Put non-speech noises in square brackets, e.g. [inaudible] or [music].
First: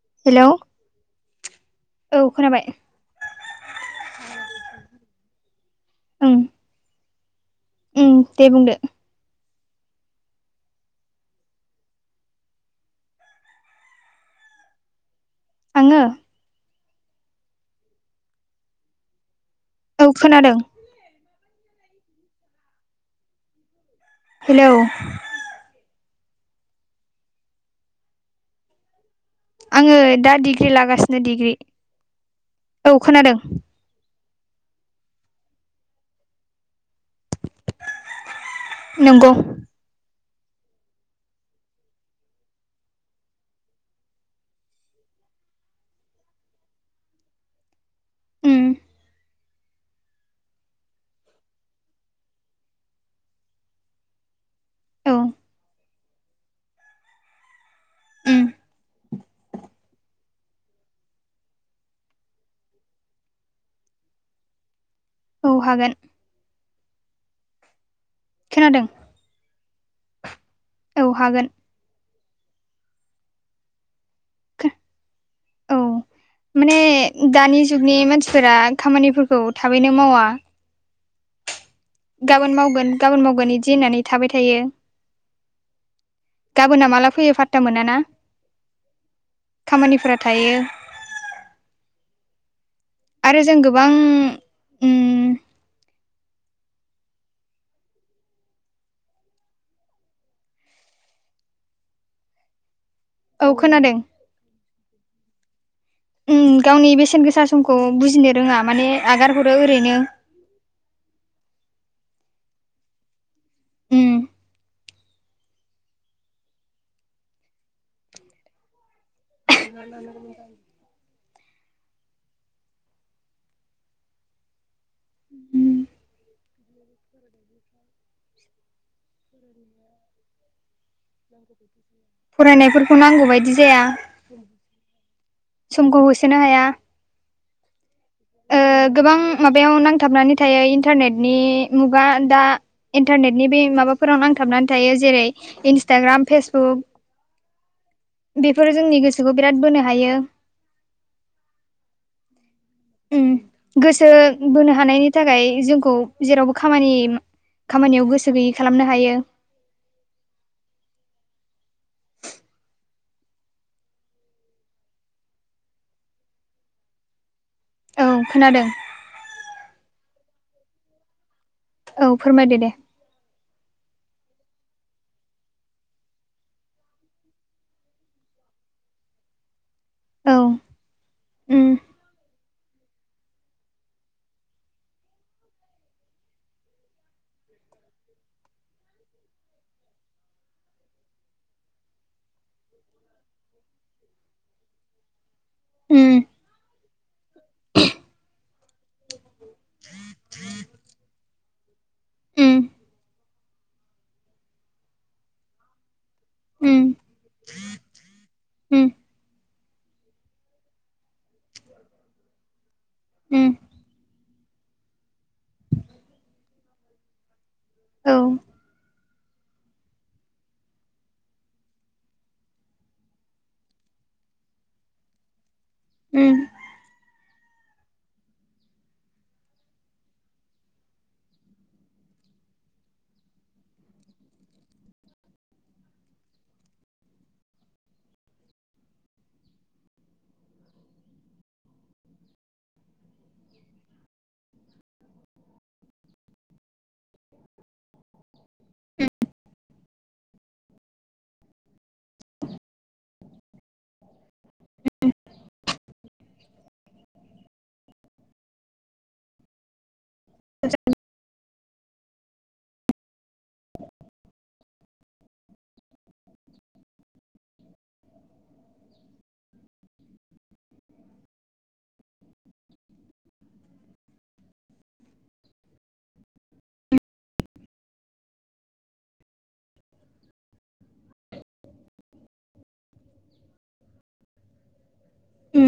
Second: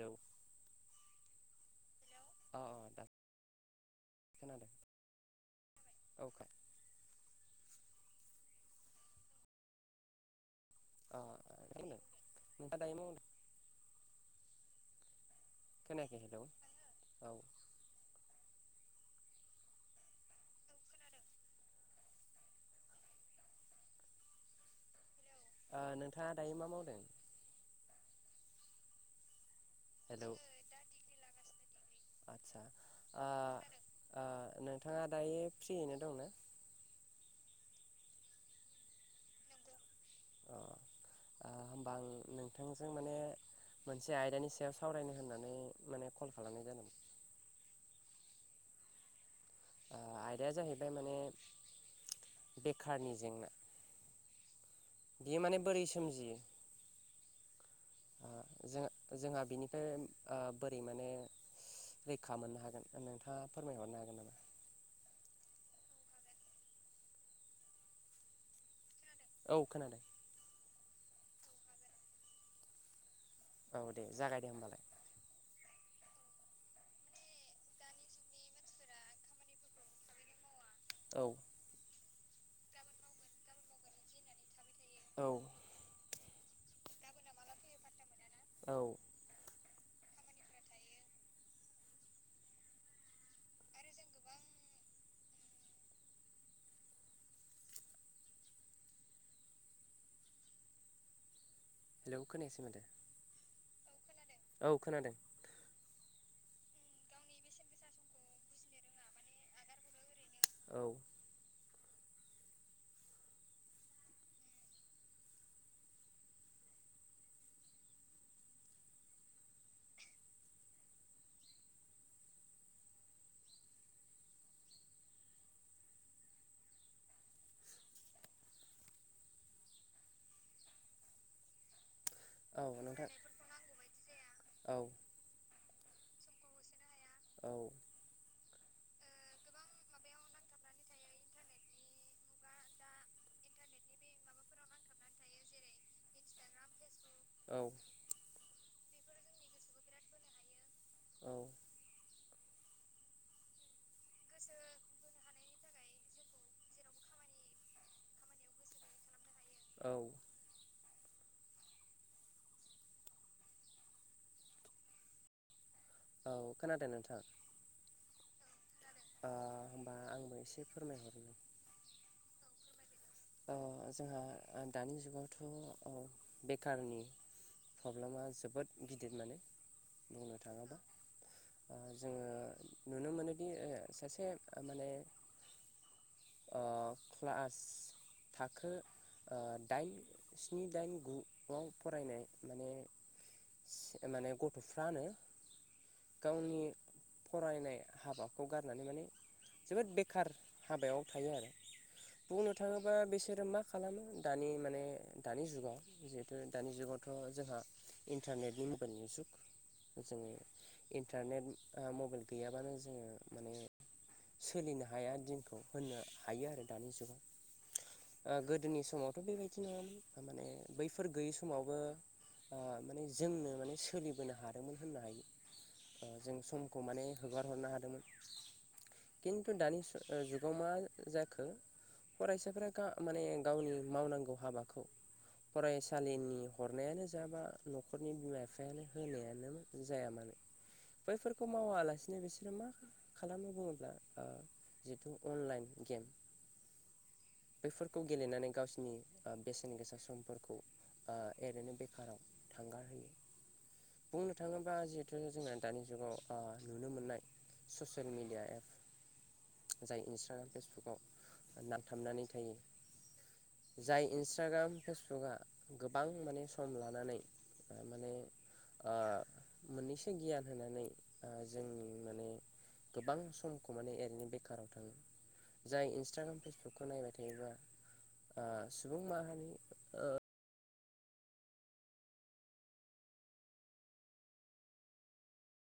औ हेलौ। औ अ खोनाबाय अ दा खोनादों औ खो उम दे बुंदो। अ [unintelligible] आङो खोनायाखै हेलौ औ। औ खोनादों। हेलौ। ओ नोंथाङा दायो मा मावदों? आङो हेलौ दा डिग्रि लागासिनो डिग्रि आतसा औ आ खोनादों आ नोंथाङा दायो फ्रियैनो दंना? नंगौ। अ आ होमबा आं नोंथांजों माने मोनसे आयदानि सायाव सावरायनो होननानै माने कल खालामनाय जादों। उम। आ आयदाया जाहैबाय माने बेखारनि जेंना। औ बियो माने बोरै सोमजियो ओ उम जोंहा ओ जोंहा बिनिफ्राय आ बोरै माने रैखा मोननो हागोन नोंथाङा फोरमायहरनो हागोन नामा। औ हागोन। खोनादों? औ खोनादों। औ हागोन। औ दे जागाय दे होमबालाय। औ। माने दानि जुगनि मानसिफोरा खामानिफोरखौ थाबैनो मावा। औ। गाबोन मावगोन गाबोन मावगोन बिदि होननानै थाबाय थायो। औ गाबोनना माला फैयो फात्ता मोना ना। औ खामानिफोरा थायो। आरो जों गोबां उम हेलौ खोनायासै माथो। औ खोनादों। औ खोनादों। उम गावनि बेसेन गोसा समखौ बुजिनो रोङा माने आगार हरो ओरैनो। औ उम [inaudible] उम [inaudible] [inaudible] औ फरायनायफोरखौ नोंथां नांगौ बायदि जाया। औ समखौ होसोनो हाया औ ओ गोबां माबायाव नांथाबनानै थायो इन्टारनेटनि मुगा दा इन्टारनेटनि बे माबाफोरावनो आं थाबनानै थायो जेरै इन्सटाग्राम फेसबुक औ बेफोरो जोंनि गोसोखौ बिराद बोनो हायो। औ उम गोसो बोनो हानायनि थाखाय जोंखौ जेरावबो खामानि खामानियाव गोसो गैयै खालामनो हायो। औ औ खोनादों नोंथाङा? औ खोनादों। ओ होमबा आंबो एसे फोरमायहरनो औ फोरमायदो दे। ओ जोंहा दानि जुगावथ' बेखारनि प्रब्लेमा जोबोद गिदिर माने बुंनो औ थाङोबा उम ओ। जोङो नुनो मोनोदि सासे माने ओ क्लास थाखो ओ दाइन स्नि दाइन गुआव फरायनाय माने माने गथ'फ्रानो उम गावनि फरायनाय हाबाखौ गारनानै माने जोबोद बेखार हाबायाव थायो आरो बुंनो उम थाङो बिसोरो मा खालामो दानि माने दानि जुगाव जिहेथु दानि उम जुगावथ' जोंहा इन्टारनेटनि उम मबाइलनि जुग। जोङो इन्टारनेट मबाइल गैयाबानो जोङो उम माने सोलिनो हाया दिनखौ होननो हायो आरो दानि जुगाव। औ गोदोनि समावथ' बेबायदि नङामोन थामाने बैफोर गैयै समावबो ओ माने जोंनो माने सोलिबोनो हादोंमोन होननो हायो। उम जों समखौ माने हगार हरनो हादोंमोन खिन्थु दानि जुगाव मा जाखो फरायसाफ्रा गा माने गावनि मावनांगौ हाबाखौ फरायसालिनि हरनायानो जाबा न'खरनि बिमा बिफायानो होनायानो जाया मानो बैफोरखौ मावालासिनो बिसोरो मा खालामनो बुङोब्ला जिेथु अनलाइन गेम बेफोरखौ गेलेनानै गावसिोरनि बेसेन गोसा समफोरखौ ओरैनो बेखाराव थांगारहोयो बुंनो थाङोब्ला जिहेथु जोंना दानि जुगाव नुनो मोननाय ससियेल मेडिया एप जाय इन्सटाग्राम फेसबुकाव नांथाबनानै थायो जाय इन्सटाग्राम फेसबुकआ गोबां माने सम लानानै माने मोननैसो गियान होनानै जोंनि माने गोबां समखौ माने ओरैनो बेखाराव थाङो जाय इन्सटाग्राम फेसबुक खौ नायबाय थायोबा सुबुं माहारि उ